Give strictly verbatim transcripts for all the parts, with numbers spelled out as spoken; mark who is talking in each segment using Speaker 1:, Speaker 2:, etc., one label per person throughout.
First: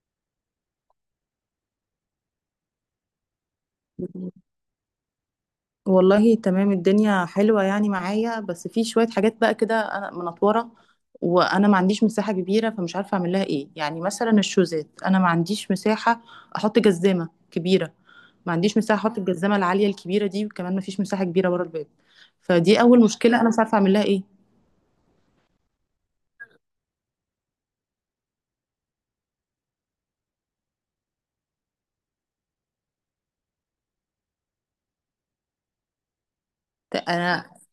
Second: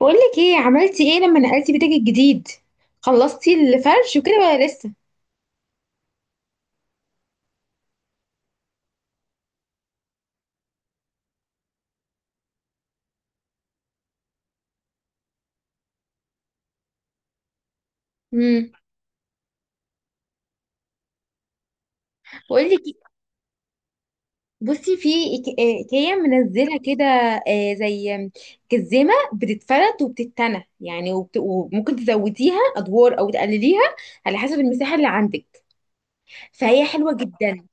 Speaker 1: بقولك ايه عملتي ايه لما نقلتي بيتك الجديد؟ خلصتي الفرش وكده ولا لسه؟
Speaker 2: والله تمام. الدنيا حلوة يعني معايا، بس في شوية حاجات بقى كده أنا منطورة، وأنا ما عنديش مساحة كبيرة، فمش عارفة أعمل لها إيه. يعني مثلا الشوزات، أنا ما عنديش مساحة أحط جزامة كبيرة، ما
Speaker 1: امم
Speaker 2: عنديش مساحة أحط الجزامة العالية الكبيرة دي، وكمان ما فيش مساحة كبيرة ورا الباب. فدي
Speaker 1: بقولك إيه،
Speaker 2: أول مشكلة أنا مش عارفة أعمل لها إيه.
Speaker 1: بصي في إيك- آه، ايكيا منزله كده. آه، زي جزمه بتتفرد وبتتنى يعني وبت... وممكن تزوديها ادوار او تقلليها على حسب المساحه اللي عندك. فهي
Speaker 2: ت-
Speaker 1: حلوه
Speaker 2: أنا
Speaker 1: جدا.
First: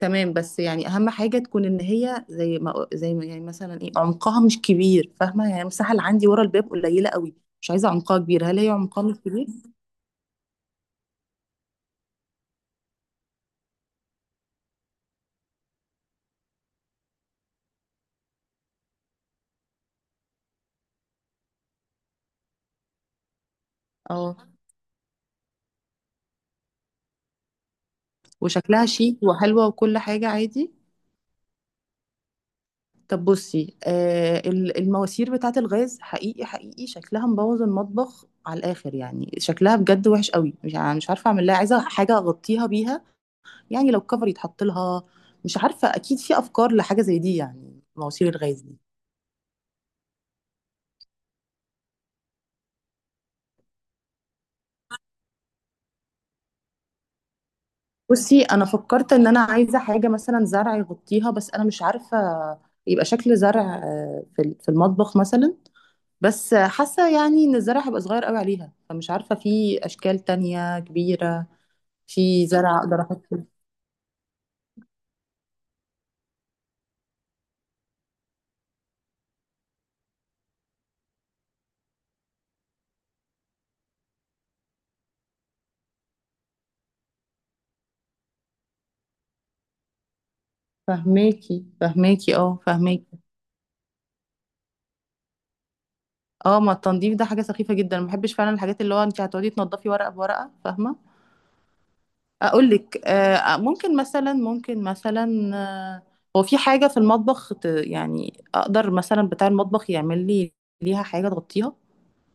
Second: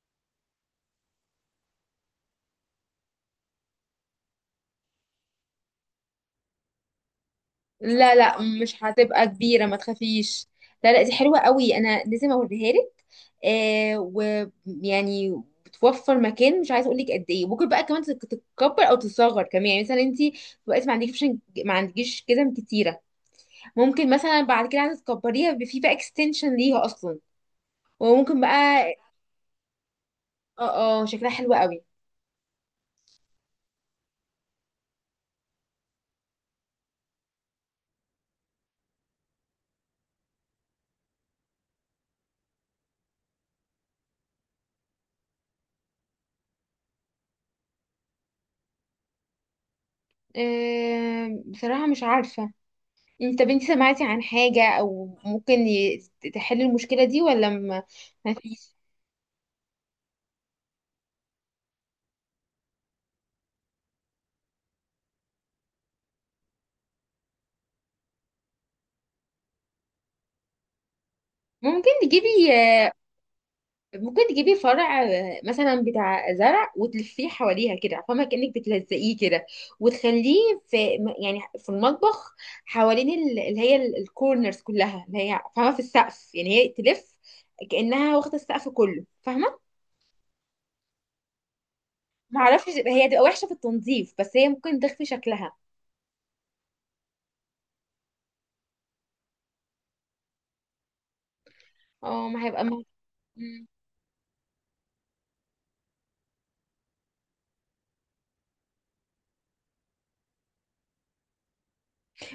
Speaker 2: تمام. بس يعني أهم حاجة تكون إن هي زي ما زي ما يعني مثلا إيه، عمقها مش كبير. فاهمة؟ يعني المساحة اللي عندي ورا الباب قليلة قوي، مش عايزة
Speaker 1: لا
Speaker 2: عمقها
Speaker 1: لا
Speaker 2: كبير. هل هي
Speaker 1: مش
Speaker 2: عمقها مش
Speaker 1: هتبقى
Speaker 2: كبير؟
Speaker 1: كبيرة، ما تخافيش. لا لا دي حلوة قوي، انا لازم اوريها لك. آه، ويعني بتوفر مكان مش عايزه اقول لك قد ايه. ممكن بقى كمان تت- تتكبر او تتصغر كمان، يعني مثلا انت دلوقتي ما عندكيش. ما عندكيش كده كتيره. ممكن
Speaker 2: اه،
Speaker 1: مثلا بعد كده عايزه تكبريها، بيبقى في بقى اكستنشن ليها اصلا. وممكن
Speaker 2: وشكلها
Speaker 1: بقى.
Speaker 2: شيك وحلوة وكل حاجة عادي.
Speaker 1: اه اه، شكلها حلو قوي.
Speaker 2: طب بصي، آه ال- المواسير بتاعة الغاز حقيقي حقيقي شكلها مبوظ المطبخ على الآخر، يعني شكلها بجد وحش قوي. مش يعني مش عارفة أعمل لها، عايزة حاجة أغطيها بيها. يعني لو كفر يتحط لها. مش عارفة، أكيد في أفكار لحاجة زي دي يعني، مواسير الغاز دي.
Speaker 1: آه بصراحه مش عارفه. انت بنتي سمعتي عن حاجه او ممكن ي- تحل المشكله دي ولا ما؟ ما
Speaker 2: بصي، أنا
Speaker 1: فيش.
Speaker 2: فكرت إن أنا عايزة حاجة مثلا زرع يغطيها، بس أنا مش عارفة. يبقى شكل زرع، آه، في في المطبخ مثلا. بس حاسة يعني ان الزرع هيبقى صغير قوي عليها، فمش عارفة في اشكال تانية كبيرة
Speaker 1: ممكن
Speaker 2: في
Speaker 1: تجيبي
Speaker 2: زرع
Speaker 1: آه،
Speaker 2: اقدر احط فيه.
Speaker 1: ممكن تجيبي فرع، آه، مثلا بتاع زرع، وتلفيه حواليها كده، فاهمة؟ كأنك بتلزقيه كده، وتخليه في م- يعني في المطبخ، حوالين ال- اللي هي ال- الكورنرز كلها، اللي هي فاهمة، في السقف. يعني هي تلف كأنها واخدة السقف كله، فاهمة؟
Speaker 2: فهماكي، فهماكي، اه،
Speaker 1: معرفش هي
Speaker 2: فهماكي.
Speaker 1: تبقى وحشة في التنظيف، بس هي ممكن تخفي شكلها.
Speaker 2: اه، ما التنظيف ده حاجة سخيفة جدا، ما بحبش فعلا الحاجات اللي هو انت هتقعدي تنضفي ورقة بورقة، فاهمة.
Speaker 1: اه، ما هيبقى.
Speaker 2: اقول لك، آه
Speaker 1: مم.
Speaker 2: ممكن مثلا، ممكن مثلا آه هو في حاجة في المطبخ، ت- يعني اقدر مثلا بتاع المطبخ يعمل لي ليها حاجة تغطيها.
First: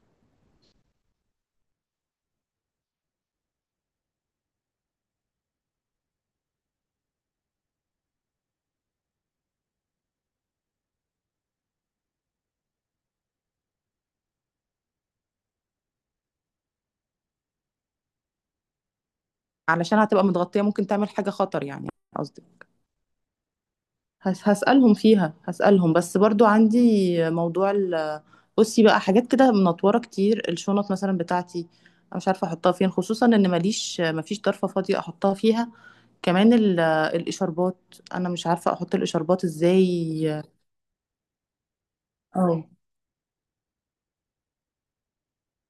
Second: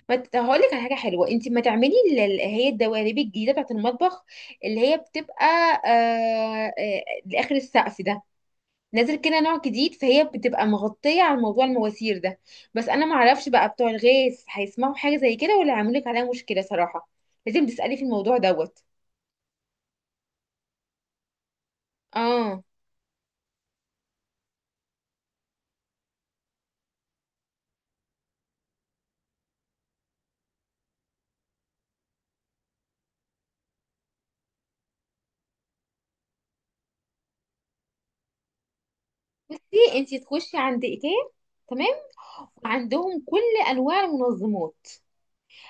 Speaker 1: ما ت- هقول لك على حاجه حلوه. انت ما تعملي اللي هي الدواليب الجديده بتاعت المطبخ اللي هي بتبقى، آه آه لاخر السقف ده، نازل كده، نوع جديد. فهي بتبقى مغطيه على موضوع المواسير ده. بس انا ما اعرفش بقى، بتوع الغاز هيسمعوا حاجه زي كده ولا هيعملوا لك عليها مشكله صراحه. لازم تسالي في الموضوع دوت.
Speaker 2: علشان هتبقى متغطية ممكن تعمل حاجة خطر يعني.
Speaker 1: اه،
Speaker 2: هس- هسألهم فيها، هسألهم. بس برضو عندي موضوع ال بصي. بقى حاجات كده منطورة كتير، الشنط مثلا بتاعتي، أنا مش عارفة أحطها فين، خصوصا إن ماليش، مفيش ضرفة فاضية أحطها فيها. كمان ال- الإشاربات، أنا مش عارفة أحط الإشاربات
Speaker 1: انت
Speaker 2: إزاي.
Speaker 1: تخشي عند ايكيا. تمام.
Speaker 2: اه،
Speaker 1: وعندهم كل انواع المنظمات.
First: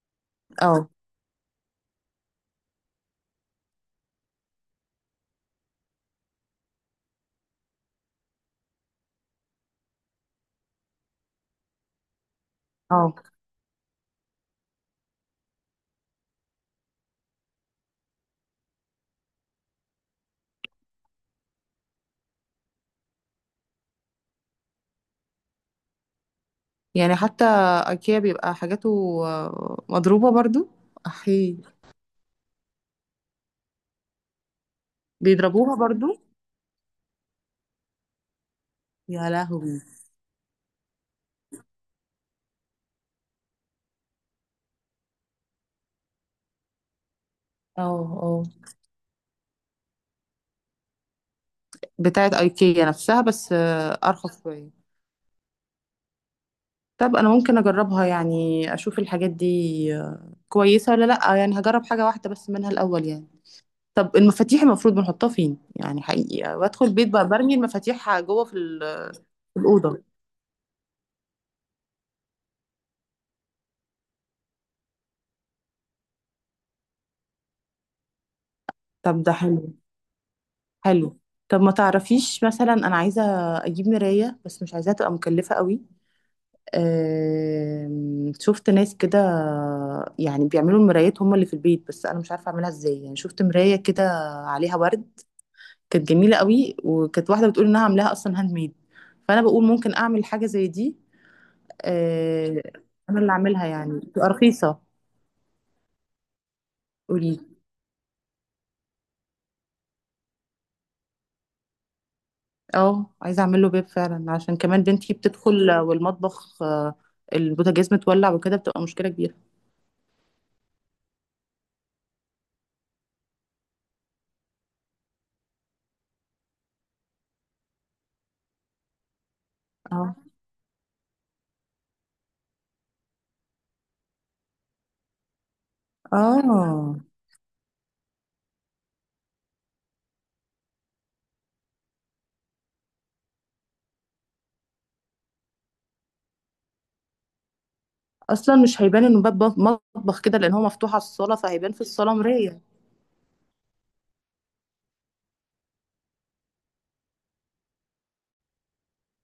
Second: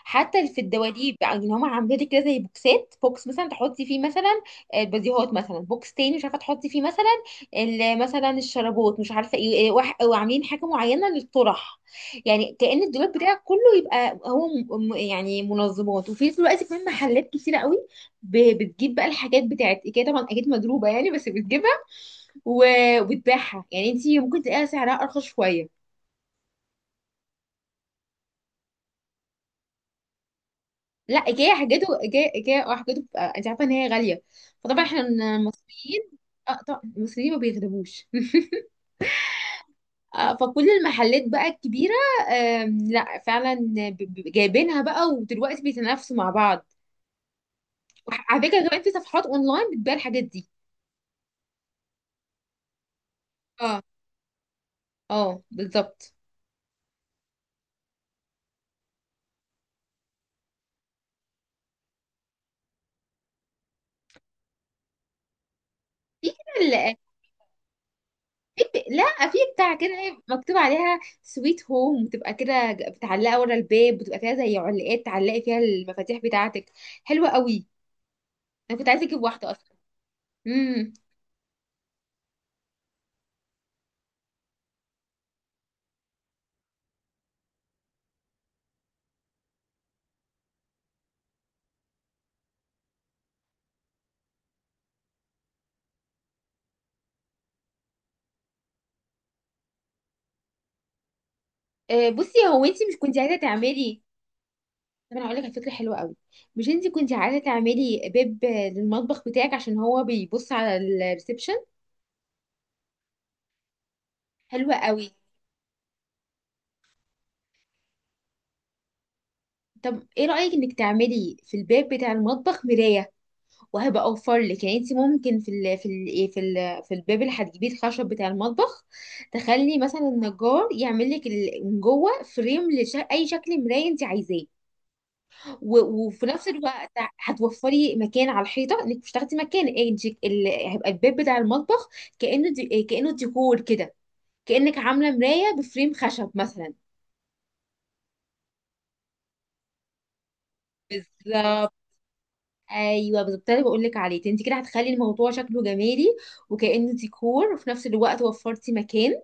Speaker 1: حتى في
Speaker 2: اه،
Speaker 1: الدواليب بقى، ان هم عاملين لك كده زي بوكسات، بوكس مثلا تحطي فيه مثلا البديهات، مثلا بوكس تاني مش عارفه تحطي فيه مثلا ال- مثلا الشرابات، مش عارفه ايه إيه، وح- وعاملين حاجه معينه للطرح. يعني كأن الدولاب
Speaker 2: اه.
Speaker 1: بتاعك كله يبقى هو م- م- يعني منظمات، وفي نفس الوقت كمان محلات كتيره قوي ب- بتجيب بقى الحاجات بتاعت ايكيا. طبعا اكيد مضروبه يعني، بس بتجيبها و- وبتبيعها، يعني انت ممكن تلاقيها سعرها ارخص شويه.
Speaker 2: يعني حتى ايكيا بيبقى حاجاته آه، مضروبة برضو.
Speaker 1: لا، ايكيا
Speaker 2: احي.
Speaker 1: حاجته، ايكيا ايكيا اه حاجته بتبقى، انت عارفه ان هي غاليه، فطبعا احنا
Speaker 2: بيضربوها برضو.
Speaker 1: المصريين. اه طبعا المصريين ما بيغلبوش
Speaker 2: يا لهوي.
Speaker 1: آه، فكل المحلات بقى الكبيره، آم، لا فعلا، ب- ب- جايبينها بقى، ودلوقتي بيتنافسوا مع بعض.
Speaker 2: اه، اه.
Speaker 1: وعلى فكره كمان في صفحات اونلاين بتبيع الحاجات دي.
Speaker 2: بتاعت ايكيا نفسها بس
Speaker 1: اه
Speaker 2: آه، ارخص شوية.
Speaker 1: اه، بالظبط.
Speaker 2: طب انا ممكن اجربها يعني، اشوف الحاجات دي آه، كويسه ولا لا. يعني هجرب حاجه واحده بس منها الاول يعني. طب المفاتيح المفروض بنحطها فين يعني؟
Speaker 1: في
Speaker 2: حقيقي
Speaker 1: كده
Speaker 2: بدخل
Speaker 1: ال-
Speaker 2: البيت بقى برمي المفاتيح جوه في
Speaker 1: في ب-
Speaker 2: ال-
Speaker 1: لا، في
Speaker 2: في
Speaker 1: بتاع كده
Speaker 2: الاوضه.
Speaker 1: إيه، مكتوب عليها سويت هوم، بتبقى كده ج- بتعلقها ورا الباب، بتبقى فيها زي علقات تعلقي فيها المفاتيح بتاعتك. حلوه قوي، انا كنت عايزه اجيب
Speaker 2: طب ده
Speaker 1: واحده
Speaker 2: حلو،
Speaker 1: اصلا. امم
Speaker 2: حلو. طب ما تعرفيش مثلا، انا عايزه اجيب مرايه، بس مش عايزاها تبقى مكلفه قوي. آم، شفت ناس كده يعني بيعملوا المرايات هم اللي في البيت، بس انا مش عارفه اعملها ازاي. يعني شفت مرايه كده عليها ورد، كانت جميله قوي، وكانت واحده بتقول انها عاملاها اصلا هاند ميد. فانا بقول ممكن اعمل حاجه زي دي.
Speaker 1: آه، بصي،
Speaker 2: آه،
Speaker 1: هو انت مش كنت
Speaker 2: انا اللي
Speaker 1: عايزه
Speaker 2: اعملها يعني
Speaker 1: تعملي؟
Speaker 2: تبقى رخيصه.
Speaker 1: طب انا هقول لك على فكره حلوه قوي. مش انت كنت عايزه
Speaker 2: قولي.
Speaker 1: تعملي باب، آه، للمطبخ بتاعك عشان هو بيبص على الريسبشن؟
Speaker 2: اه، عايزه اعمل له باب فعلا، عشان
Speaker 1: حلوه
Speaker 2: كمان
Speaker 1: قوي.
Speaker 2: بنتي بتدخل، آه، والمطبخ، آه، البوتاجاز متولع وكده بتبقى مشكله كبيره.
Speaker 1: طب ايه رايك انك تعملي في الباب بتاع المطبخ مرايه؟ وهبقى اوفر لك. يعني انت ممكن في ال في ال ايه، في ال في الباب اللي هتجيبيه، الخشب بتاع المطبخ، تخلي مثلا
Speaker 2: اه،
Speaker 1: النجار يعمل لك ال- من جوه فريم لاي شكل مرايه انت عايزاه. و- وفي نفس الوقت
Speaker 2: اه،
Speaker 1: هتوفري مكان على الحيطه، انك مش تاخدي مكان، إيه دي- ال- هيبقى الباب بتاع المطبخ كانه دي إيه، كانه ديكور كده. كانك عامله مرايه بفريم خشب مثلا.
Speaker 2: اصلا مش هيبان انه باب مطبخ كده، لان هو مفتوح على الصاله، فهيبان
Speaker 1: بالظبط،
Speaker 2: في الصاله مرايه.
Speaker 1: ايوه بالظبط، ده اللي بقول لك عليه. انت كده هتخلي الموضوع شكله جمالي، وكانه ديكور، وفي نفس الوقت وفرتي مكان،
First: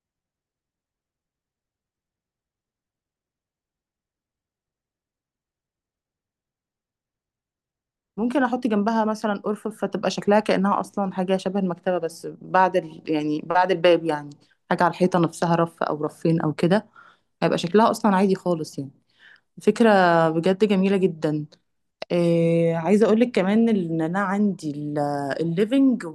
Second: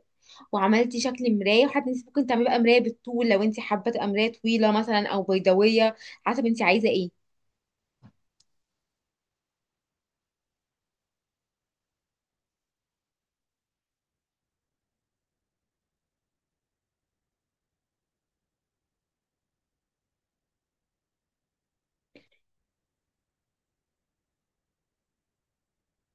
Speaker 1: وعملتي شكل مرايه. وحتى انت ممكن تعملي بقى مرايه بالطول، لو انت حابه تبقى مرايه طويله مثلا، او بيضاويه، حسب انت عايزه ايه.
Speaker 2: ممكن احط جنبها مثلا ارفف، فتبقى شكلها كانها اصلا حاجه شبه المكتبه، بس بعد ال... يعني بعد الباب يعني. حاجه على الحيطه نفسها، رف او رفين او كده، هيبقى شكلها اصلا عادي خالص يعني. فكره بجد جميله جدا. إيه... عايزه اقول لك كمان ان انا عندي الليفنج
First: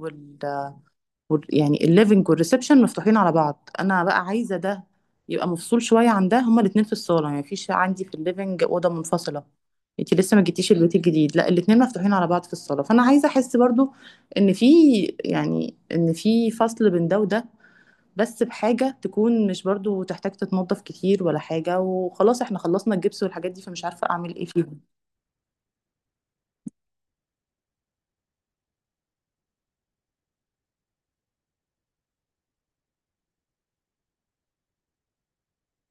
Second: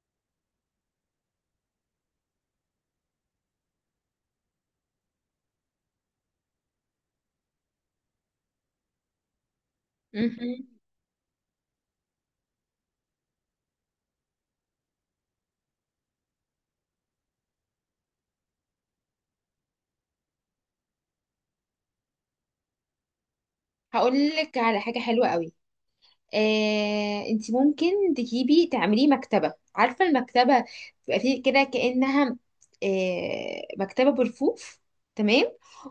Speaker 2: وال- يعني الليفنج والريسبشن مفتوحين على بعض. انا بقى عايزه ده يبقى مفصول شويه عن ده، هما الاثنين في الصاله، يعني مفيش عندي في الليفنج اوضه منفصله. انتي لسه ما
Speaker 1: مهم.
Speaker 2: جيتيش البيت الجديد، لا، الاثنين مفتوحين على بعض في الصاله. فانا عايزه احس برضو ان في، يعني ان في فصل بين ده وده، بس بحاجه تكون مش برضو تحتاج تتنظف كتير ولا حاجه، وخلاص احنا خلصنا الجبس والحاجات دي، فمش عارفه
Speaker 1: هقول
Speaker 2: اعمل ايه
Speaker 1: لك على
Speaker 2: فيهم.
Speaker 1: حاجه حلوه قوي. آه، انت ممكن تجيبي تعمليه مكتبة. عارفة المكتبة بيبقى فيه كده كأنها، آه، مكتبة برفوف. تمام.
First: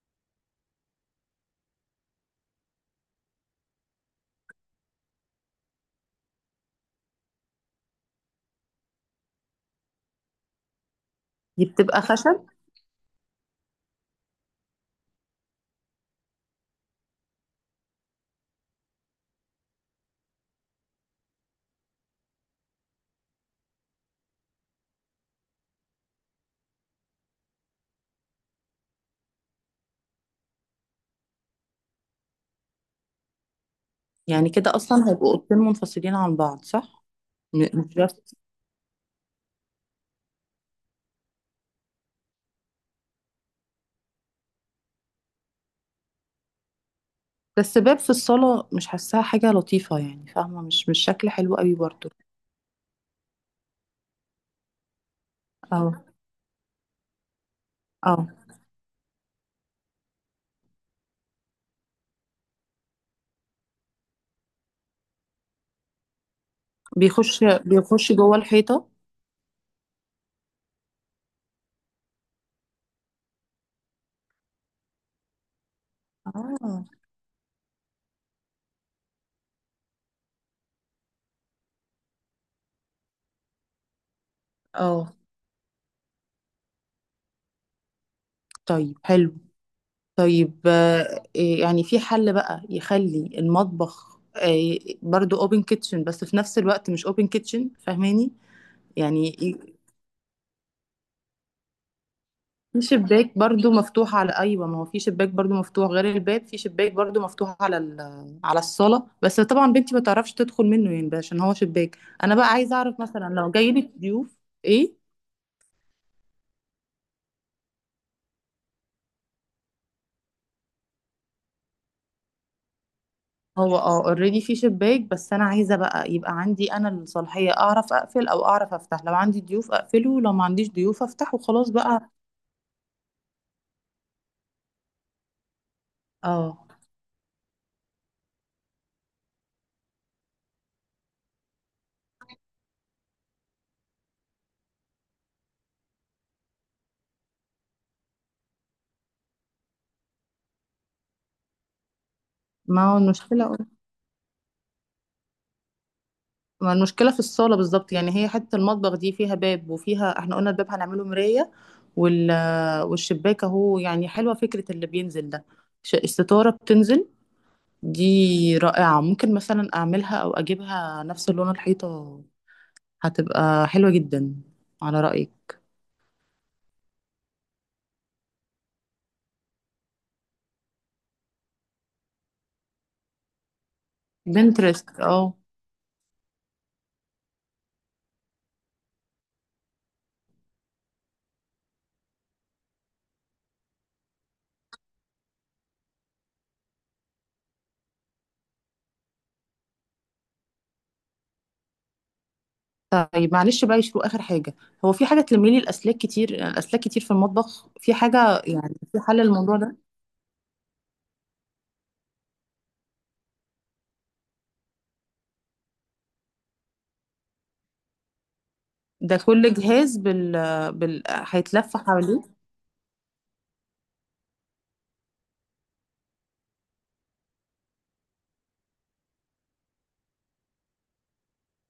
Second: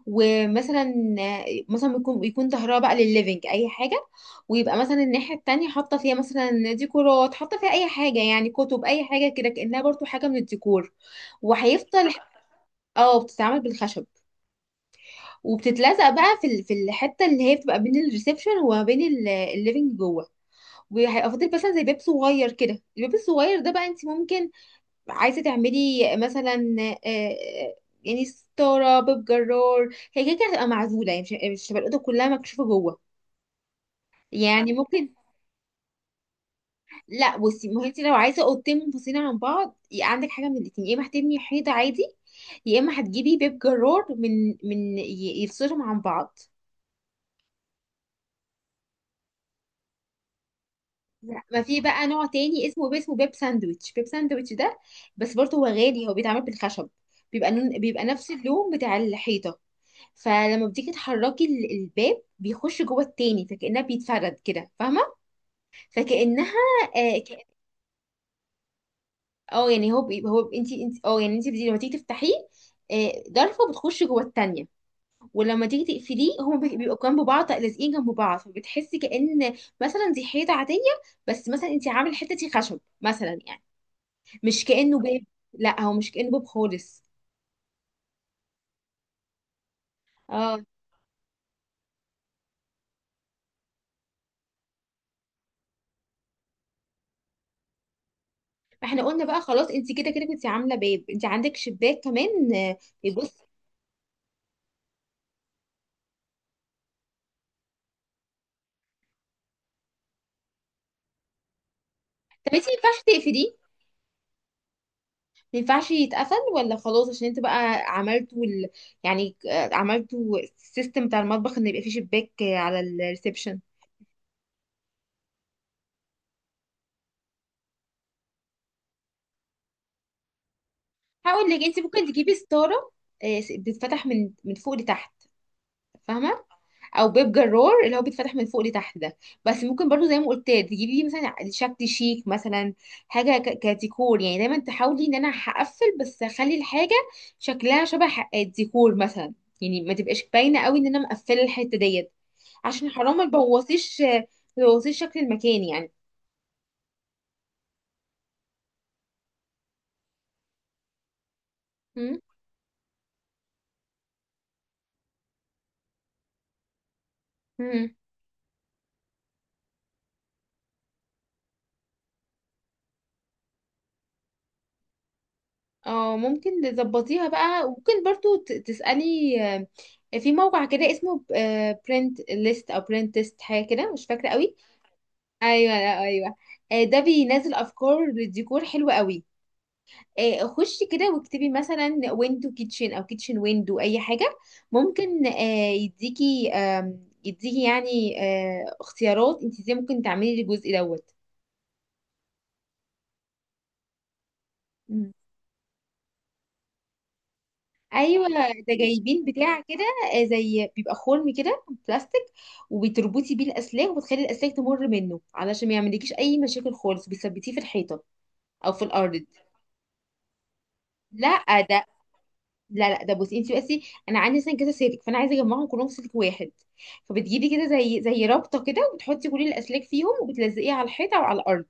Speaker 1: ومثلا، آه، مثلا يكون يكون ظهرها بقى للليفينج اي حاجة، ويبقى مثلا الناحية التانية حاطة فيها مثلا ديكورات، حاطة فيها اي حاجة، يعني كتب اي حاجة كده، كأنها برضو حاجة من الديكور.
Speaker 2: دي بتبقى
Speaker 1: وهيفضل.
Speaker 2: خشب؟
Speaker 1: اه، بتتعمل بالخشب. وبتتلزق بقى في ال- في الحتة اللي هي بتبقى بين الريسبشن وما بين الليفينج جوه. وهيبقى فاضل مثلا زي باب صغير كده. الباب الصغير ده بقى، انت ممكن عايزه تعملي مثلا، آه، آه، يعني ستاره، باب جرار. هي كده كده هتبقى معزوله، يعني مش مش هتبقى الاوضه كلها مكشوفه جوه.
Speaker 2: يعني
Speaker 1: يعني
Speaker 2: كده اصلا
Speaker 1: ممكن،
Speaker 2: هيبقوا اوضتين منفصلين عن بعض، صح؟
Speaker 1: لا بصي، ما
Speaker 2: م-
Speaker 1: هو
Speaker 2: مش
Speaker 1: انت لو
Speaker 2: بس،
Speaker 1: عايزه اوضتين منفصلين عن بعض، يبقى عندك حاجه من الاتنين: يا اما هتبني حيطه عادي، يا اما هتجيبي باب جرار من من ي- يفصلهم عن بعض.
Speaker 2: بس باب في الصالة مش حاساها حاجة لطيفة يعني، فاهمة، مش مش شكل
Speaker 1: لا،
Speaker 2: حلو
Speaker 1: ما
Speaker 2: قوي
Speaker 1: في بقى
Speaker 2: برضو.
Speaker 1: نوع تاني اسمه، اسمه بيب ساندويتش. بيب ساندويتش ده بس برضه هو
Speaker 2: اه،
Speaker 1: غالي. هو بيتعمل بالخشب، بيبقى نون، بيبقى
Speaker 2: اه،
Speaker 1: نفس اللون بتاع الحيطة. فلما بتيجي تحركي ال- الباب، بيخش جوه التاني، فكأنها بيتفرد كده، فاهمة؟ فكأنها، اه،
Speaker 2: بيخش،
Speaker 1: ك-
Speaker 2: بيخش جوه الحيطة.
Speaker 1: آه، يعني هو بي- هو انت، انت، اه يعني انت بتيجي- لما تيجي تفتحيه، آه، ضرفة بتخش جوه التانية. ولما تيجي تقفليه، هما بي-
Speaker 2: اه،
Speaker 1: بيبقوا جنب بعض، لازقين جنب بعض، فبتحسي كأن مثلا دي حيطة عادية، بس مثلا انت عامل حتتي خشب مثلا، يعني مش كأنه
Speaker 2: اه،
Speaker 1: باب. لا هو مش كأنه باب خالص.
Speaker 2: طيب حلو.
Speaker 1: اه،
Speaker 2: طيب، آه إيه يعني، في حل بقى يخلي المطبخ آه برضو اوبن كيتشن بس في نفس الوقت مش اوبن كيتشن، فاهماني؟
Speaker 1: فاحنا قلنا
Speaker 2: يعني
Speaker 1: بقى خلاص، انت كده كده كنت عامله باب، انت عندك شباك كمان، آه،
Speaker 2: في
Speaker 1: يبص.
Speaker 2: شباك برضو مفتوح على، ايوه، ما هو في شباك برضو مفتوح غير الباب، في شباك برضو مفتوح على... ال... على الصاله، بس طبعا بنتي ما تعرفش تدخل منه يعني بقى عشان هو شباك. انا بقى
Speaker 1: طب انت ما
Speaker 2: عايزه اعرف
Speaker 1: ينفعش
Speaker 2: مثلا لو
Speaker 1: تقفليه؟
Speaker 2: جاي لك ضيوف. ايه؟
Speaker 1: ما ينفعش يتقفل ولا خلاص؟ عشان انت بقى عملتوا ال... يعني آه، عملتوا السيستم بتاع المطبخ ان يبقى فيه شباك آه، على الريسبشن.
Speaker 2: هو، اه، اوريدي في شباك، بس انا عايزه بقى يبقى عندي انا الصلاحيه اعرف اقفل او اعرف افتح، لو عندي ضيوف اقفله، لو ما عنديش ضيوف افتحه
Speaker 1: هقول لك،
Speaker 2: خلاص
Speaker 1: انت ممكن
Speaker 2: بقى.
Speaker 1: تجيبي ستاره، آه، بتتفتح من من فوق لتحت، فاهمه؟
Speaker 2: اه.
Speaker 1: او بيب جرار اللي هو بيتفتح من فوق لتحت ده. بس ممكن برضو زي ما قلت تجيبي مثلا شكل شيك مثلا، حاجه ك- كديكور، يعني دايما تحاولي ان انا هقفل، بس اخلي الحاجه شكلها شبه ح- الديكور مثلا. يعني ما تبقاش باينه قوي ان انا مقفله الحته ديت، عشان
Speaker 2: ما هو
Speaker 1: حرام ما
Speaker 2: المشكله،
Speaker 1: تبوظيش، ما تبوظيش شكل المكان يعني.
Speaker 2: ما المشكله في الصاله بالظبط، يعني هي حته المطبخ دي فيها باب، وفيها احنا قلنا الباب هنعمله مرايه،
Speaker 1: مم.
Speaker 2: وال والشباك اهو. يعني حلوة فكرة اللي بينزل ده، ش- الستارة بتنزل،
Speaker 1: مم.
Speaker 2: دي رائعة. ممكن مثلا أعملها أو أجيبها نفس لون الحيطة، هتبقى حلوة جدا على رأيك.
Speaker 1: اه، ممكن تظبطيها بقى. ممكن برضو ت- تسألي، آه، في موقع كده اسمه برنت ليست او برنت تيست، حاجه كده مش فاكره قوي.
Speaker 2: بنترست، اه.
Speaker 1: ايوه، لا ايوه، آه، ده بينزل افكار للديكور حلوه قوي. آه، خشي كده واكتبي مثلا ويندو كيتشن او كيتشن ويندو اي حاجه. ممكن آه، يديكي، آم، يديكي يعني آه، اختيارات انت ازاي ممكن تعملي الجزء دوت.
Speaker 2: طيب معلش بقى يشوفوا آخر حاجة، هو في
Speaker 1: مم.
Speaker 2: حاجة تلمي لي الأسلاك؟ كتير الأسلاك كتير في المطبخ، في
Speaker 1: ايوه،
Speaker 2: حاجة
Speaker 1: ده
Speaker 2: يعني، في حل
Speaker 1: جايبين
Speaker 2: الموضوع
Speaker 1: بتاع
Speaker 2: ده؟
Speaker 1: كده، آه، زي بيبقى خرم كده بلاستيك، وبتربطي بيه الاسلاك، وبتخلي الاسلاك تمر منه، علشان ما يعملكيش اي مشاكل خالص. بتثبتيه في الحيطه او في
Speaker 2: ده
Speaker 1: الارض.
Speaker 2: كل جهاز بال بال
Speaker 1: لا
Speaker 2: هيتلف
Speaker 1: ده،
Speaker 2: حواليه؟
Speaker 1: لا لا ده، بصي انت بس. انا عندي مثلا كذا سلك، فانا عايزه اجمعهم كلهم في سلك واحد. فبتجيبي كده زي، زي رابطه كده، وبتحطي كل الاسلاك فيهم، وبتلزقيها على الحيطه او على الارض،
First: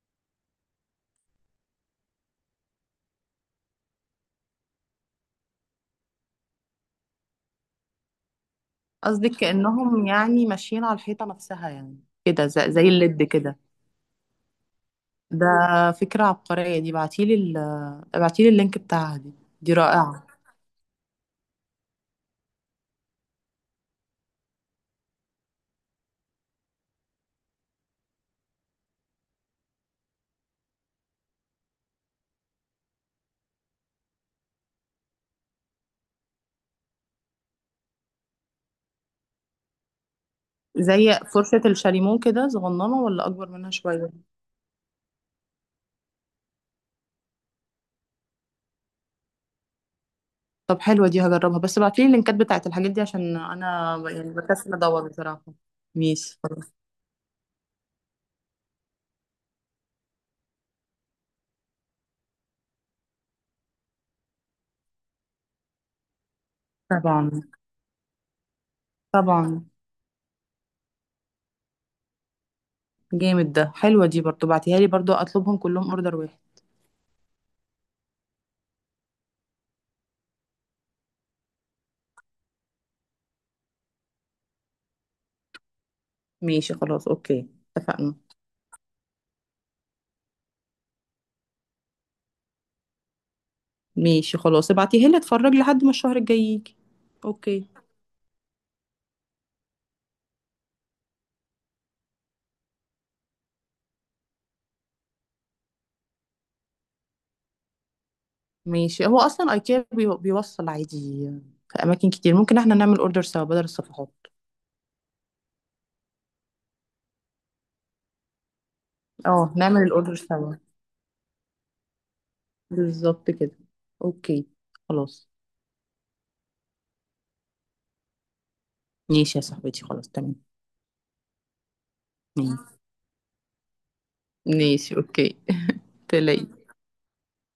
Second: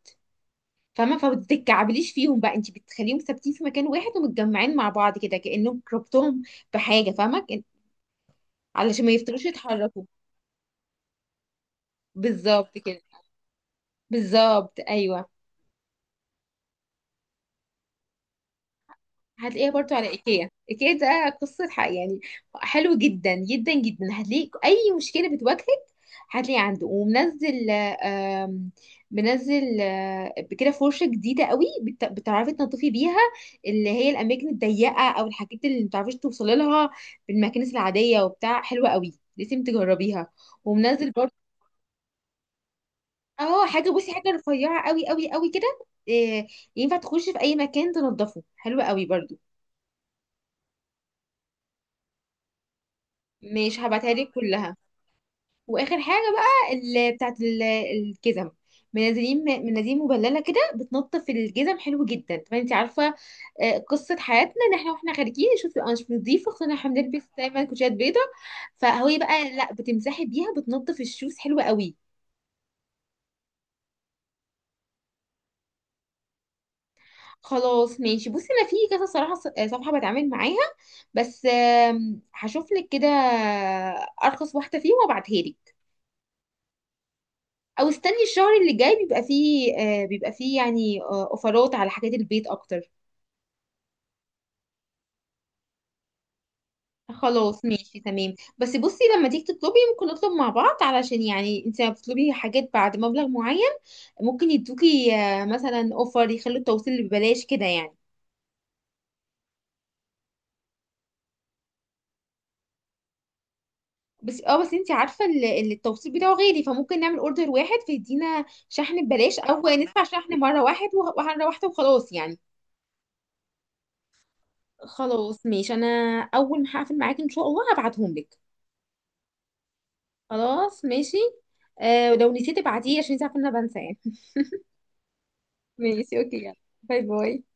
Speaker 1: فاهمه؟ فبتتكعبليش فيهم بقى، انت بتخليهم ثابتين في مكان واحد، ومتجمعين مع بعض كده كانهم ربطهم بحاجه، فاهمه؟ كأن- علشان ما
Speaker 2: قصدك
Speaker 1: يفضلوش يتحركوا.
Speaker 2: كأنهم يعني ماشيين على الحيطة نفسها يعني؟ كده زي,
Speaker 1: بالظبط
Speaker 2: زي
Speaker 1: كده.
Speaker 2: الليد كده؟
Speaker 1: بالظبط ايوه.
Speaker 2: ده فكرة عبقرية دي. ابعتيلي ال... ابعتيلي اللينك بتاعها دي،
Speaker 1: هتلاقيها
Speaker 2: دي
Speaker 1: برضو على
Speaker 2: رائعة.
Speaker 1: ايكيا. ايكيا ده قصة حق يعني. حلو جدا جدا جدا، هتلاقي اي مشكلة بتواجهك هتلاقي عنده. ومنزل، آم، منزل آه، كده فرشة جديدة قوي بت- بتعرفي تنظفي بيها اللي هي الأماكن الضيقة، أو الحاجات اللي متعرفيش توصلي لها بالماكينة العادية وبتاع. حلوة قوي لازم تجربيها. ومنزل
Speaker 2: زي
Speaker 1: برضو.
Speaker 2: فرشة الشاليمو كده صغننة، ولا أكبر
Speaker 1: اه
Speaker 2: منها
Speaker 1: حاجة،
Speaker 2: شوية؟
Speaker 1: بصي حاجة رفيعة قوي قوي قوي كده، آه، ينفع تخشي في أي مكان تنظفه. حلوة قوي برضو.
Speaker 2: طب حلوة دي، هجربها. بس ابعتيلي اللينكات بتاعت الحاجات دي عشان
Speaker 1: مش
Speaker 2: أنا
Speaker 1: هبعتها لك
Speaker 2: يعني بكسل
Speaker 1: كلها.
Speaker 2: أدور بصراحة.
Speaker 1: واخر حاجه
Speaker 2: ماشي
Speaker 1: بقى
Speaker 2: خلاص.
Speaker 1: اللي بتاعت ال- الجزم، منزلين مناديل مبلله كده بتنظف الجزم، حلو جدا. طبعا انت عارفه، آه، قصه حياتنا ان احنا واحنا خارجين نشوف انا مش نظيفه، خصوصا إن احنا بنلبس
Speaker 2: طبعا.
Speaker 1: دايما كوتشات بيضه. فهو بقى،
Speaker 2: طبعا.
Speaker 1: لا بتمسحي بيها بتنظف الشوز، حلوه قوي.
Speaker 2: جامد ده، حلوة دي برضو، بعتيها لي برضو، أطلبهم كلهم أوردر واحد.
Speaker 1: خلاص ماشي. بصي انا في كذا صراحه، ص- آه، صفحه بتعامل معاها، بس آم، هشوف لك كده ارخص واحده فيهم وابعتها لك.
Speaker 2: ماشي خلاص. أوكي،
Speaker 1: او
Speaker 2: اتفقنا.
Speaker 1: استني الشهر اللي جاي، بيبقى فيه آه، بيبقى فيه يعني آه، اوفرات على حاجات البيت اكتر.
Speaker 2: ماشي خلاص، ابعتيها لي، اتفرج لحد ما الشهر الجاي يجي.
Speaker 1: خلاص
Speaker 2: أوكي.
Speaker 1: ماشي تمام. بس بصي، لما تيجي تطلبي ممكن نطلب مع بعض، علشان يعني انت لما بتطلبي حاجات بعد مبلغ معين ممكن يدوكي آه، مثلا اوفر، يخلوا التوصيل ببلاش كده يعني.
Speaker 2: ماشي. هو اصلا ايكيا بي- بيوصل عادي في اماكن كتير، ممكن احنا نعمل اوردر سوا بدل الصفحات.
Speaker 1: بس اه، بس انت عارفه ال- ال- التوصيل بتاعه غالي. فممكن نعمل اوردر واحد، فيدينا شحن ببلاش،
Speaker 2: اه،
Speaker 1: او
Speaker 2: نعمل
Speaker 1: ندفع
Speaker 2: الاوردر
Speaker 1: شحن
Speaker 2: سوا،
Speaker 1: مره واحد وه- ومره واحده وخلاص يعني.
Speaker 2: بالظبط كده. اوكي. خلاص
Speaker 1: خلاص ماشي. انا اول ما هقفل معاك ان شاء الله هبعتهم لك.
Speaker 2: ماشي يا صاحبتي، خلاص تمام.
Speaker 1: خلاص ماشي. آه، ولو نسيت
Speaker 2: ماشي.
Speaker 1: ابعتيه، عشان انت عارفه ان انا بنسى يعني.
Speaker 2: ماشي، اوكي.
Speaker 1: ماشي اوكي، يلا.
Speaker 2: تلاقي
Speaker 1: باي باي.